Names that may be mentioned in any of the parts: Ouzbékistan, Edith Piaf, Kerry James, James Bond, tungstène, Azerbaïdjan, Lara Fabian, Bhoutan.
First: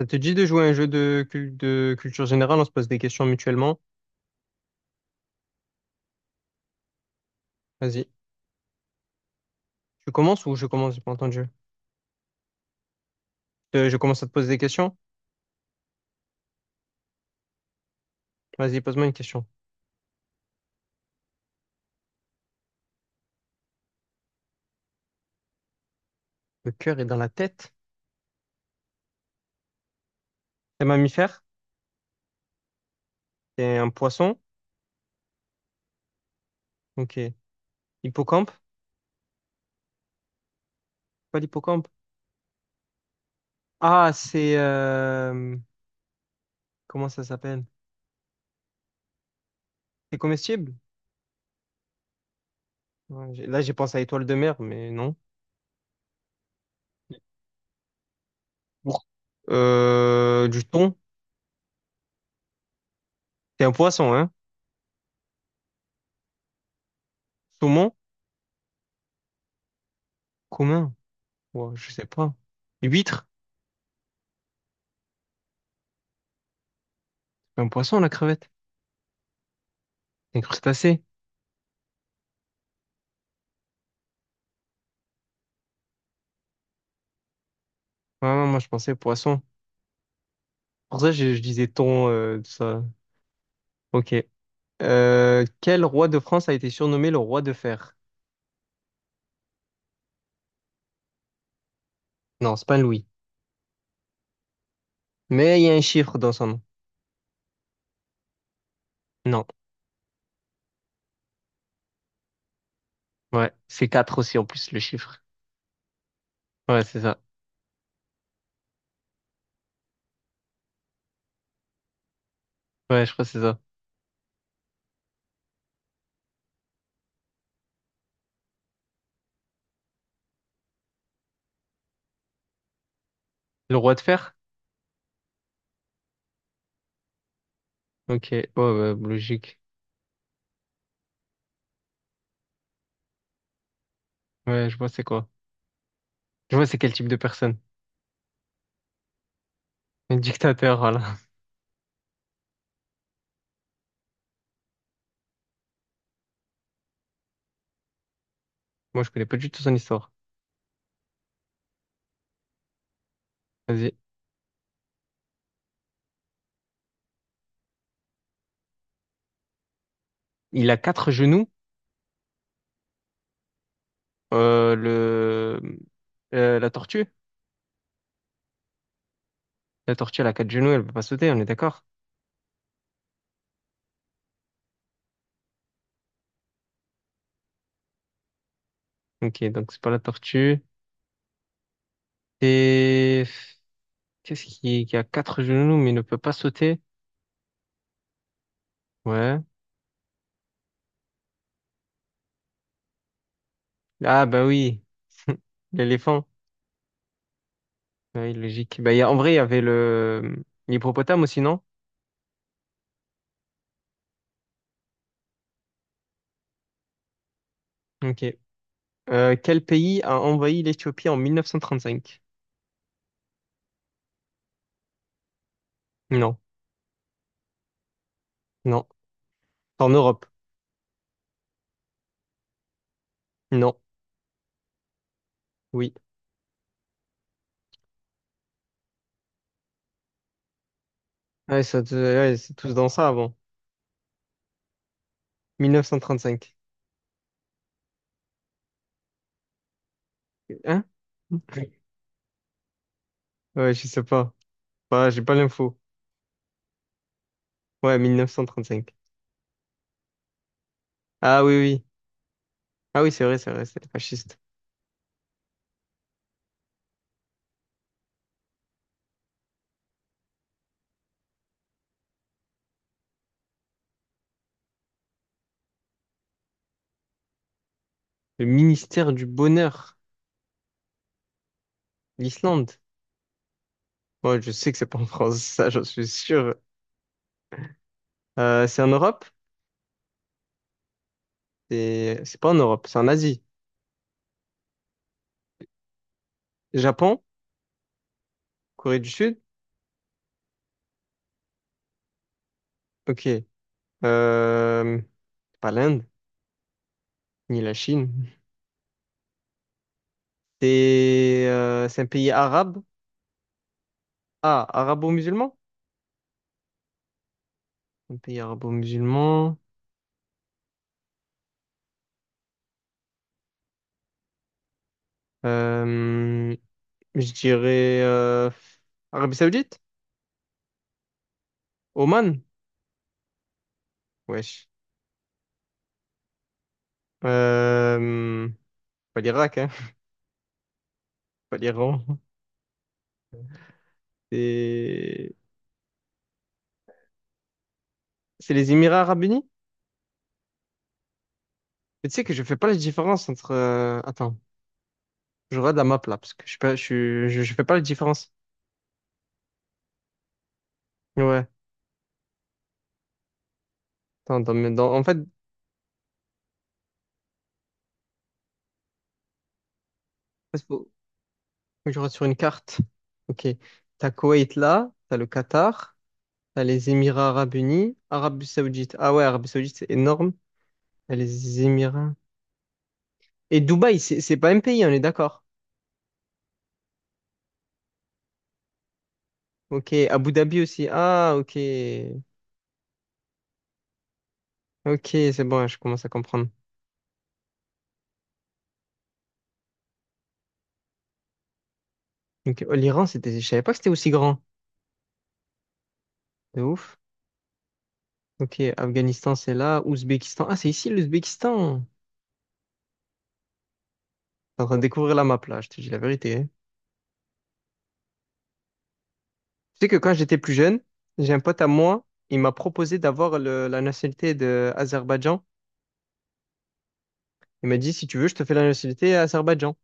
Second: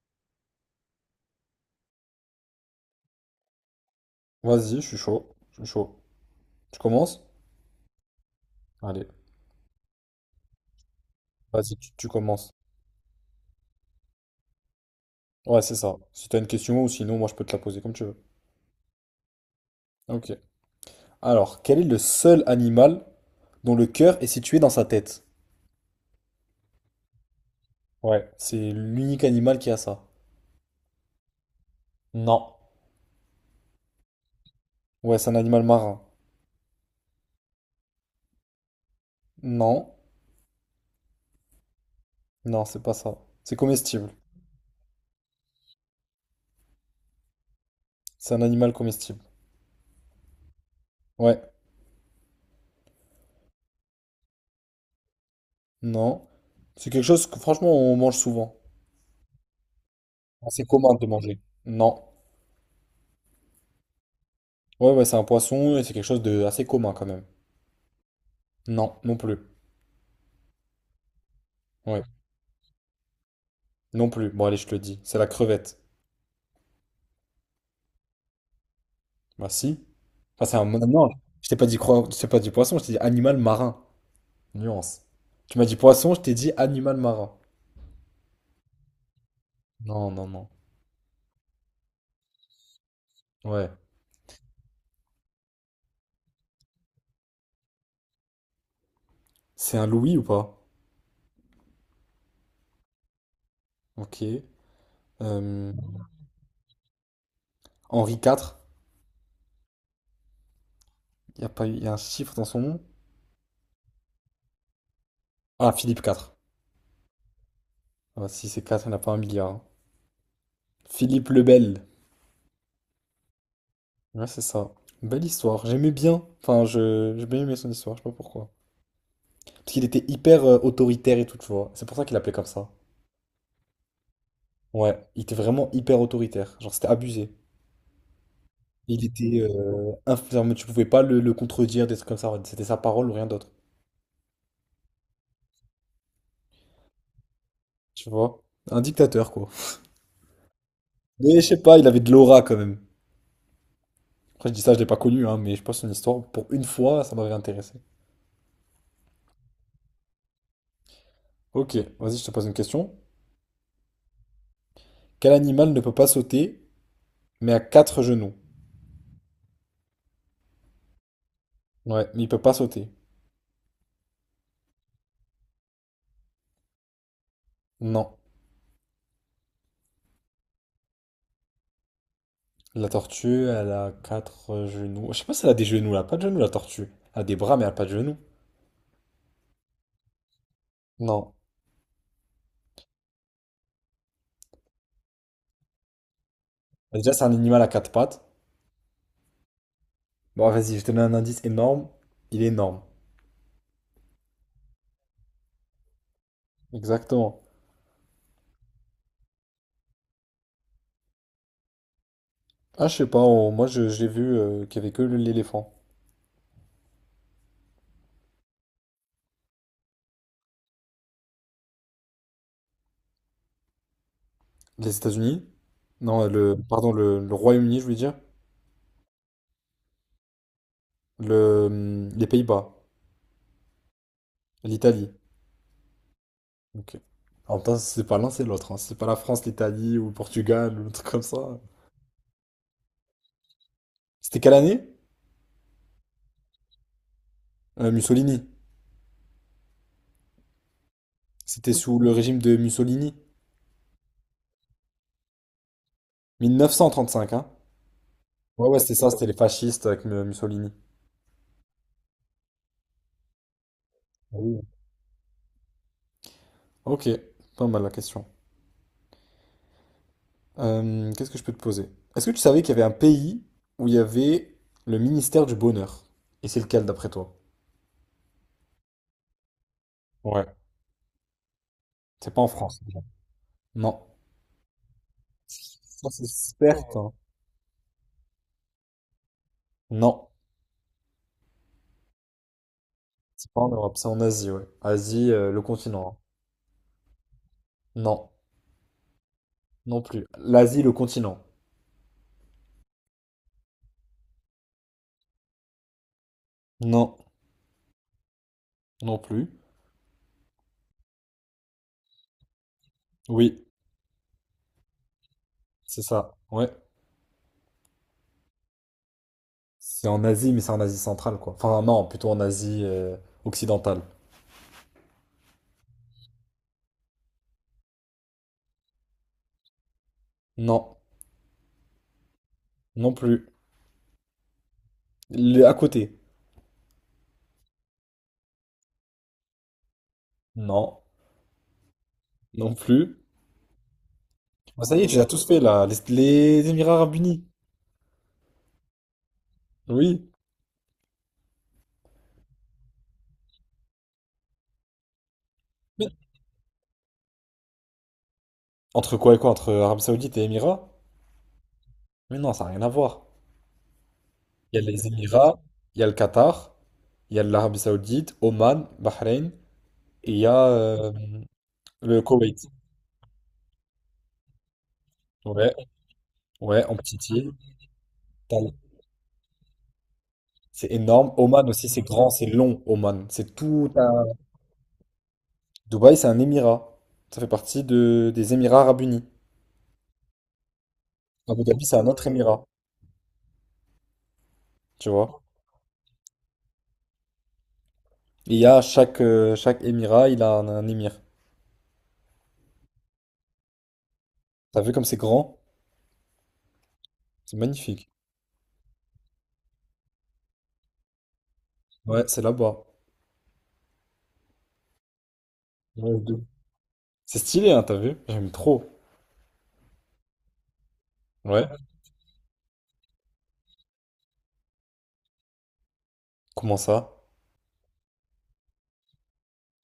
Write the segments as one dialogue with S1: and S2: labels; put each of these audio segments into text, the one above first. S1: Ça te dit de jouer à un jeu de, de culture générale? On se pose des questions mutuellement.
S2: Vas-y, je suis chaud. Je suis chaud. Tu commences?
S1: Vas-y.
S2: Allez,
S1: Tu commences ou je commence? J'ai pas entendu.
S2: vas-y, tu commences.
S1: Je commence à te poser des questions.
S2: Ouais, c'est ça. Si t'as une question ou sinon, moi, je peux te la poser comme tu veux.
S1: Vas-y, pose-moi une question.
S2: Ok. Alors, quel est le seul animal dont le cœur est situé dans sa tête?
S1: Le cœur est dans la tête.
S2: Ouais, c'est l'unique animal qui a ça.
S1: C'est un mammifère?
S2: Non.
S1: C'est un poisson?
S2: Ouais, c'est un animal marin.
S1: Ok. Hippocampe?
S2: Non.
S1: Pas l'hippocampe.
S2: Non, c'est pas ça. C'est comestible.
S1: Ah, c'est... euh, Comment ça s'appelle?
S2: C'est un animal comestible.
S1: C'est comestible?
S2: Ouais.
S1: Là, j'ai pensé à étoile de mer, mais non.
S2: Non. C'est quelque chose que, franchement, on mange souvent.
S1: Bon.
S2: Assez
S1: Du thon?
S2: commun de manger. Non.
S1: C'est un poisson, hein?
S2: Ouais, ouais, c'est un poisson et c'est quelque chose de assez commun quand même.
S1: Saumon?
S2: Non, non plus.
S1: Commun? Ouais, je
S2: Ouais,
S1: sais pas. Huître?
S2: non plus. Bon, allez, je te le dis. C'est la crevette.
S1: C'est un poisson, la crevette.
S2: Bah, si.
S1: C'est un
S2: Enfin c'est un
S1: crustacé.
S2: non, je t'ai pas dit cro. Je t'ai pas dit poisson, je t'ai dit animal marin. Nuance. Tu m'as dit poisson, je t'ai dit animal marin.
S1: Ah, moi, je pensais poisson.
S2: Non, non, non.
S1: Pour ça, je disais thon, tout ça.
S2: Ouais.
S1: Ok. Quel roi de France a été surnommé le roi de fer?
S2: C'est un Louis ou pas?
S1: Non, c'est pas Louis.
S2: Ok.
S1: Mais il y
S2: Euh,
S1: a un chiffre dans son nom.
S2: Henri IV.
S1: Non.
S2: Il y a pas eu... y a un chiffre dans son nom?
S1: Ouais, c'est 4 aussi en plus, le chiffre.
S2: Ah, Philippe IV.
S1: Ouais, c'est ça.
S2: Ah, si c'est 4, il n'y en a pas un milliard, hein. Philippe le Bel.
S1: Ouais, je crois que c'est ça.
S2: Ouais, c'est ça. Belle histoire. J'aimais bien. Enfin, j'ai bien aimé son histoire, je sais pas pourquoi. Parce qu'il était hyper autoritaire et tout, tu vois. C'est pour ça qu'il l'appelait comme ça.
S1: Le roi de fer?
S2: Ouais, il était vraiment hyper autoritaire. Genre, c'était abusé.
S1: Ok. Ouais, ouais,
S2: Il était
S1: logique.
S2: genre, mais tu pouvais pas le contredire, des trucs comme ça. C'était sa parole ou rien d'autre.
S1: Ouais, je vois c'est quoi. Je vois c'est quel type de personne.
S2: Tu vois? Un dictateur, quoi.
S1: Un dictateur, voilà.
S2: Mais je sais pas, il avait de l'aura quand même. Après, je dis ça, je l'ai pas connu, hein, mais je pense que son histoire, pour une fois, ça m'avait intéressé.
S1: Moi, je connais pas du tout son histoire.
S2: Ok, vas-y, je te pose une question.
S1: Vas-y.
S2: Quel animal ne peut pas sauter, mais a quatre genoux?
S1: Il a quatre genoux.
S2: Ouais, mais il peut pas sauter.
S1: Euh, le... la tortue?
S2: Non.
S1: La tortue, elle a quatre genoux, elle peut pas sauter, on est d'accord?
S2: La tortue, elle a quatre genoux. Je sais pas si elle a des genoux, elle a pas de genoux, la tortue. Elle a des bras, mais elle a pas de genoux.
S1: Ok, donc c'est pas la tortue.
S2: Non.
S1: Et qu'est-ce qui a quatre genoux mais ne peut pas sauter?
S2: Déjà, c'est un animal à quatre pattes.
S1: Ouais.
S2: Bon, vas-y, je te donne un indice énorme. Il est énorme.
S1: Ah bah oui, l'éléphant.
S2: Exactement.
S1: Oui, logique. En vrai, il y avait le l'hippopotame aussi, non?
S2: Ah, je sais pas, moi je l'ai vu qu'il y avait que l'éléphant.
S1: Ok. Quel pays a envahi l'Éthiopie en 1935?
S2: Les États-Unis? Non,
S1: Non,
S2: le, pardon, le Royaume-Uni, je veux dire.
S1: non. En Europe?
S2: Les Pays-Bas.
S1: Non.
S2: L'Italie.
S1: Oui.
S2: Ok. En même temps, c'est pas l'un, c'est l'autre, hein. C'est pas la France, l'Italie ou le Portugal ou un truc comme ça.
S1: Ouais, ouais, c'est tous dans ça avant.
S2: C'était quelle année?
S1: 1935.
S2: Mussolini.
S1: Hein?
S2: C'était sous le régime de Mussolini.
S1: Ouais, je sais pas. Bah, j'ai pas l'info.
S2: 1935, hein?
S1: Ouais,
S2: Ouais, ouais, c'était
S1: 1935.
S2: ça, c'était les fascistes avec Mussolini.
S1: Ah oui, oui. Ah oui, c'est vrai, c'est vrai, c'est
S2: Ah
S1: fasciste.
S2: oui. Ok, pas mal la question. Qu'est-ce que je peux te poser? Est-ce que tu savais qu'il y avait un pays où il y avait le ministère du Bonheur? Et c'est lequel d'après toi?
S1: Le ministère du Bonheur,
S2: Ouais, c'est pas en
S1: l'Islande.
S2: France, déjà. Non.
S1: Ouais, je sais que c'est pas en France, ça, j'en suis
S2: Ça, c'est
S1: sûr.
S2: certain.
S1: C'est en Europe?
S2: Non.
S1: C'est pas en Europe, c'est en Asie.
S2: C'est pas en Europe, c'est en Asie, ouais. Asie, le continent.
S1: Japon?
S2: Hein. Non.
S1: Corée du Sud?
S2: Non plus. L'Asie, le continent.
S1: Ok. Euh, Pas l'Inde,
S2: Non.
S1: ni la Chine.
S2: Non plus.
S1: C'est un pays arabe?
S2: Oui,
S1: Ah, arabo-musulman?
S2: c'est ça. Ouais.
S1: Un pays arabo-musulman.
S2: C'est en Asie, mais c'est en Asie centrale, quoi. Enfin, non, plutôt en Asie, occidentale.
S1: Euh, je dirais Arabie Saoudite?
S2: Non.
S1: Oman?
S2: Non plus.
S1: Wesh.
S2: À côté.
S1: Euh, Pas l'Irak, hein.
S2: Non.
S1: Pas l'Iran.
S2: Non plus. Bah, ça y est, tu l'as
S1: C'est
S2: tous fait là, les Émirats Arabes Unis.
S1: c'est les Émirats Arabes Unis?
S2: Oui.
S1: Mais tu sais que je fais pas la différence entre. Attends, je regarde la map
S2: Mais
S1: là parce que je, suis pas, je, suis- je fais pas la différence.
S2: entre quoi et quoi? Entre Arabie Saoudite et Émirats?
S1: Ouais.
S2: Mais non, ça n'a rien à voir.
S1: Attends,
S2: Il y a
S1: en
S2: les
S1: fait,
S2: Émirats, il y a le Qatar, il y a l'Arabie Saoudite, Oman, Bahreïn, et il y
S1: parce
S2: a
S1: que faut que je regarde
S2: le
S1: sur une
S2: Koweït.
S1: carte. Ok. T'as Koweït là, t'as le
S2: Ouais,
S1: Qatar, t'as
S2: ouais,
S1: les
S2: en petite
S1: Émirats
S2: île.
S1: Arabes Unis, Arabie
S2: T'as-
S1: Saoudite. Ah ouais, Arabie Saoudite, c'est énorme.
S2: C'est
S1: T'as
S2: énorme.
S1: les
S2: Oman aussi, c'est
S1: Émirats.
S2: grand, c'est long, Oman. C'est
S1: Et
S2: tout
S1: Dubaï,
S2: un...
S1: c'est pas un pays, on est d'accord.
S2: Dubaï, c'est un Émirat. Ça fait partie des Émirats Arabes Unis.
S1: Ok. Abu Dhabi aussi. Ah, ok.
S2: Abu Dhabi, c'est un autre Émirat, tu
S1: Ok,
S2: vois.
S1: c'est bon, je commence à comprendre.
S2: Et il y a chaque Émirat, il a un émir.
S1: Donc, l'Iran, c'était, je savais pas que c'était aussi grand.
S2: T'as vu comme c'est grand?
S1: De ouf.
S2: C'est magnifique.
S1: Ok, Afghanistan, c'est là. Ouzbékistan. Ah, c'est ici l'Ouzbékistan.
S2: Ouais, c'est là-bas.
S1: T'es en train de découvrir la map là, je te dis la
S2: Ouais, de
S1: vérité.
S2: ouf.
S1: Hein.
S2: C'est stylé, hein, t'as vu? J'aime trop.
S1: Tu sais que quand j'étais plus jeune, j'ai un pote à
S2: Ouais.
S1: moi, il m'a proposé d'avoir la nationalité de Azerbaïdjan.
S2: Comment ça?
S1: Il m'a dit, si tu veux, je te fais la nationalité Azerbaïdjan.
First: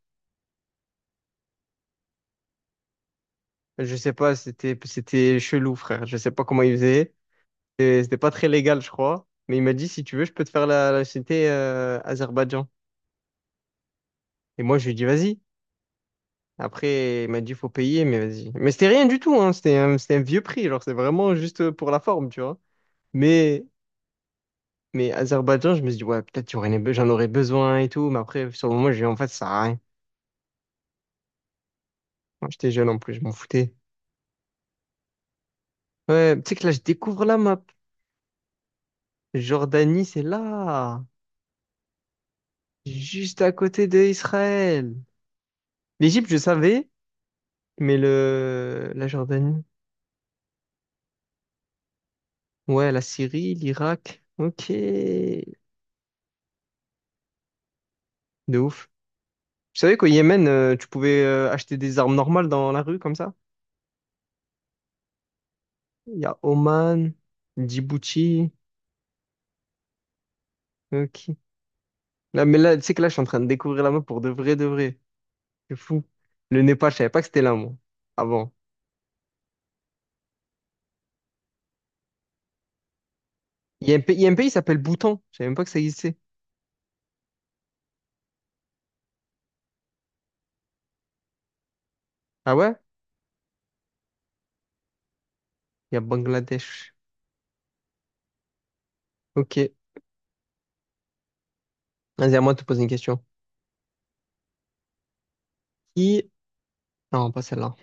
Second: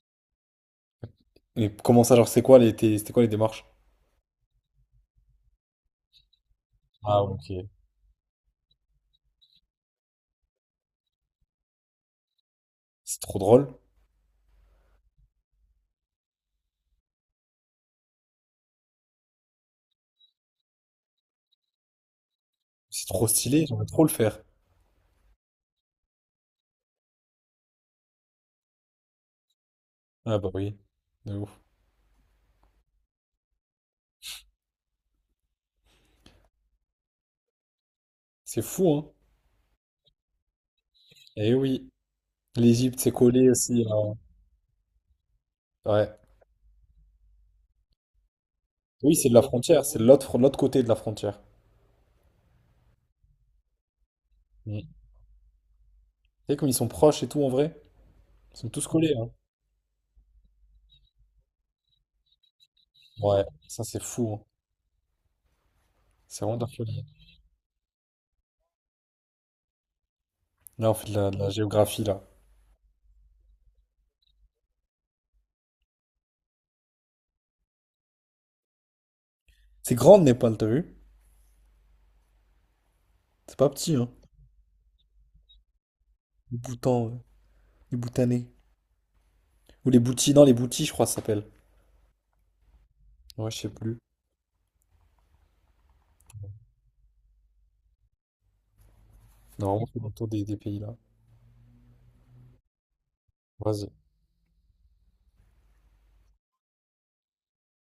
S2: Et comment ça, genre, c'est quoi c'était quoi les démarches?
S1: Je sais pas, c'était chelou, frère. Je sais pas comment il faisait.
S2: Ah, ok.
S1: C'était pas très légal, je crois. Mais il m'a dit, si tu veux, je peux te faire la nationalité Azerbaïdjan.
S2: C'est trop drôle.
S1: Et moi, je lui ai dit, vas-y. Après, il m'a dit faut payer, mais vas-y. Mais c'était rien du tout, hein. C'était c'était un vieux prix, genre c'est vraiment juste pour la forme, tu vois.
S2: C'est trop
S1: Mais,
S2: stylé, j'aimerais trop le faire.
S1: mais Azerbaïdjan, je me suis dit, ouais, peut-être j'en aurais besoin et tout, mais après, sur le moment, j'ai dit, en fait, ça sert à rien.
S2: Ah bah oui. De ouf.
S1: Moi, j'étais jeune en plus, je m'en foutais. Ouais, tu sais que là, je découvre la map.
S2: C'est fou, hein?
S1: Jordanie, c'est là,
S2: Eh oui. L'Égypte, c'est
S1: juste
S2: collé
S1: à
S2: aussi.
S1: côté d'Israël.
S2: Ouais.
S1: L'Égypte, je savais, mais la
S2: Oui, c'est de la
S1: Jordanie.
S2: frontière. C'est de l'autre côté de la frontière.
S1: Ouais, la Syrie, l'Irak. Ok.
S2: Mm. Tu
S1: De
S2: sais, comme ils sont proches et tout, en vrai. Ils sont tous
S1: ouf.
S2: collés, hein.
S1: Tu savais qu'au Yémen, tu pouvais acheter des armes normales dans la rue comme ça?
S2: Ouais, ça, c'est fou, hein.
S1: Il y a
S2: C'est vraiment de la folie.
S1: Oman, Djibouti,
S2: Là, on
S1: euh,
S2: fait de la,
S1: qui-
S2: de la géographie, là.
S1: Là, tu sais que là, je suis en train de découvrir la map pour de vrai, de vrai. C'est fou. Le Népal, je savais pas que c'était là, moi. Avant.
S2: C'est grande le Népal, t'as vu? C'est pas
S1: Il y
S2: petit,
S1: a un
S2: hein.
S1: pays, il y a un pays qui s'appelle Bhoutan. Je savais même pas que ça existait.
S2: Les Bhoutan, euh, les Bhoutanais. Ou les Bhoutis, non, les Bhoutis, je crois, ça s'appelle.
S1: Ah ouais?
S2: Ouais, je sais plus.
S1: Il y a Bangladesh. Ok.
S2: Normalement, c'est dans le tour des pays là.
S1: Vas-y, à moi de te poser une question.
S2: Vas-y,
S1: Qui... Non, pas celle-là.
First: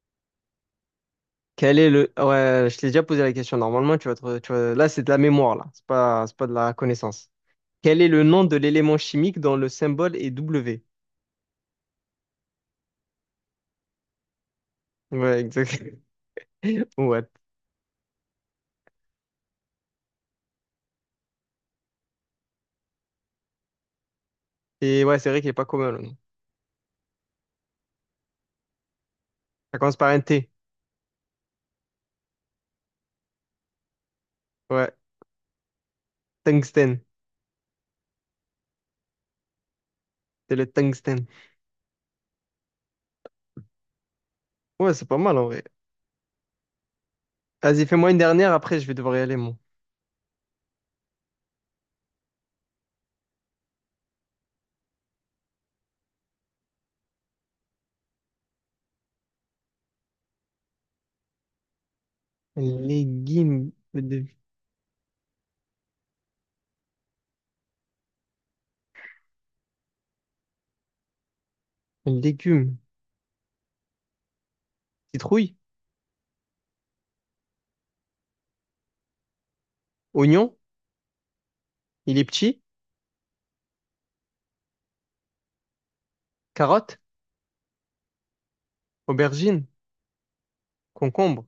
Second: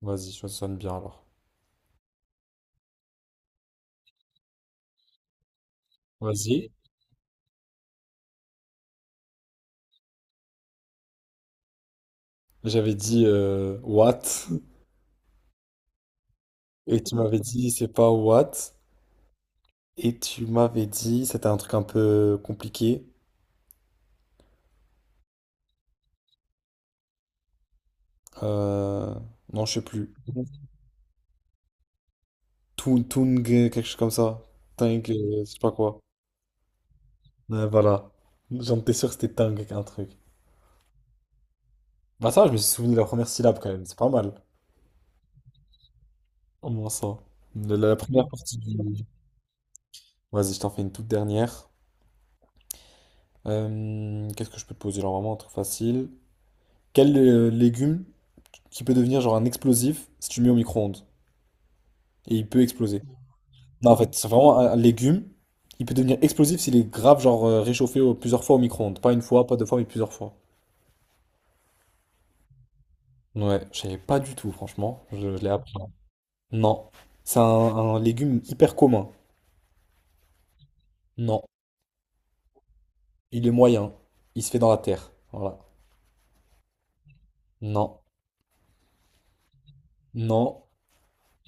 S2: vas-y, ça sonne bien alors.
S1: Ouais, je t'ai déjà posé la question. Normalement, tu vas te... tu vas- Là, c'est de la mémoire, là. C'est pas de
S2: Vas-y.
S1: la connaissance. Quel est le nom de l'élément chimique dont le symbole est W?
S2: J'avais dit what,
S1: Ouais, exact.
S2: et tu
S1: What?
S2: m'avais dit c'est pas what, et tu m'avais dit c'était un truc un peu compliqué.
S1: Et ouais, c'est vrai qu'il est pas commun, le nom.
S2: Euh, non, je
S1: Ça
S2: sais
S1: commence par
S2: plus.
S1: un T.
S2: Tung, Tung, quelque chose comme ça.
S1: Ouais,
S2: Tung, je sais pas quoi.
S1: tungstène.
S2: Ouais, voilà. J'en étais sûr que c'était Tung, un truc.
S1: C'est le tungstène.
S2: Bah ça, je me suis souvenu de la première syllabe quand même, c'est pas mal.
S1: Ouais, c'est pas mal en vrai.
S2: Au moins ça. La,
S1: Vas-y,
S2: la
S1: fais-moi une
S2: première
S1: dernière,
S2: partie du...
S1: après je vais devoir y aller, moi.
S2: Vas-y, je t'en fais une toute dernière. Qu'est-ce que je peux te poser? Genre vraiment un truc facile. Quel légume qui peut devenir genre un explosif si tu le mets au micro-ondes? Et il peut
S1: Un
S2: exploser.
S1: Légume.
S2: Non, en fait,
S1: de-
S2: c'est vraiment un légume. Il peut devenir explosif s'il est grave genre réchauffé plusieurs fois au micro-ondes. Pas une fois, pas deux fois, mais plusieurs fois.
S1: Un légume.
S2: Ouais, je savais pas du tout, franchement. Je l'ai
S1: Citrouille.
S2: appris. Non. C'est un légume hyper commun.
S1: Oignon.
S2: Non.
S1: Il est petit.
S2: Il est moyen. Il se fait dans la terre. Voilà.
S1: Carotte.
S2: Non.
S1: Aubergine.
S2: Non.
S1: Concombre.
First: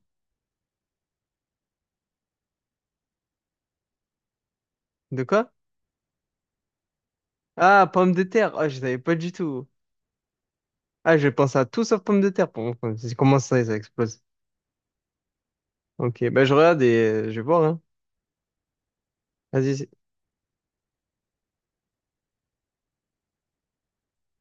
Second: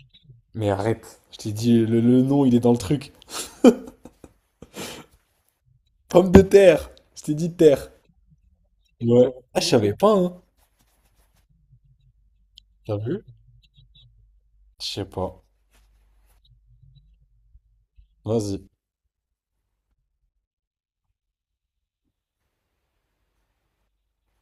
S2: Mais arrête. Je t'ai dit, le nom, il est dans le truc.
S1: De quoi?
S2: Pomme de terre. Je t'ai dit
S1: Ah,
S2: terre.
S1: pomme de terre. Ah, je savais pas du
S2: Ouais. Ah, je
S1: tout.
S2: savais pas, hein.
S1: Ah, je pense à tout sauf pomme de terre. Pour moi,
S2: T'as
S1: c'est
S2: vu?
S1: comment ça, ça explose.
S2: Je sais pas.
S1: Ok, ben je regarde et je vais voir, hein.
S2: Vas-y.
S1: vas-y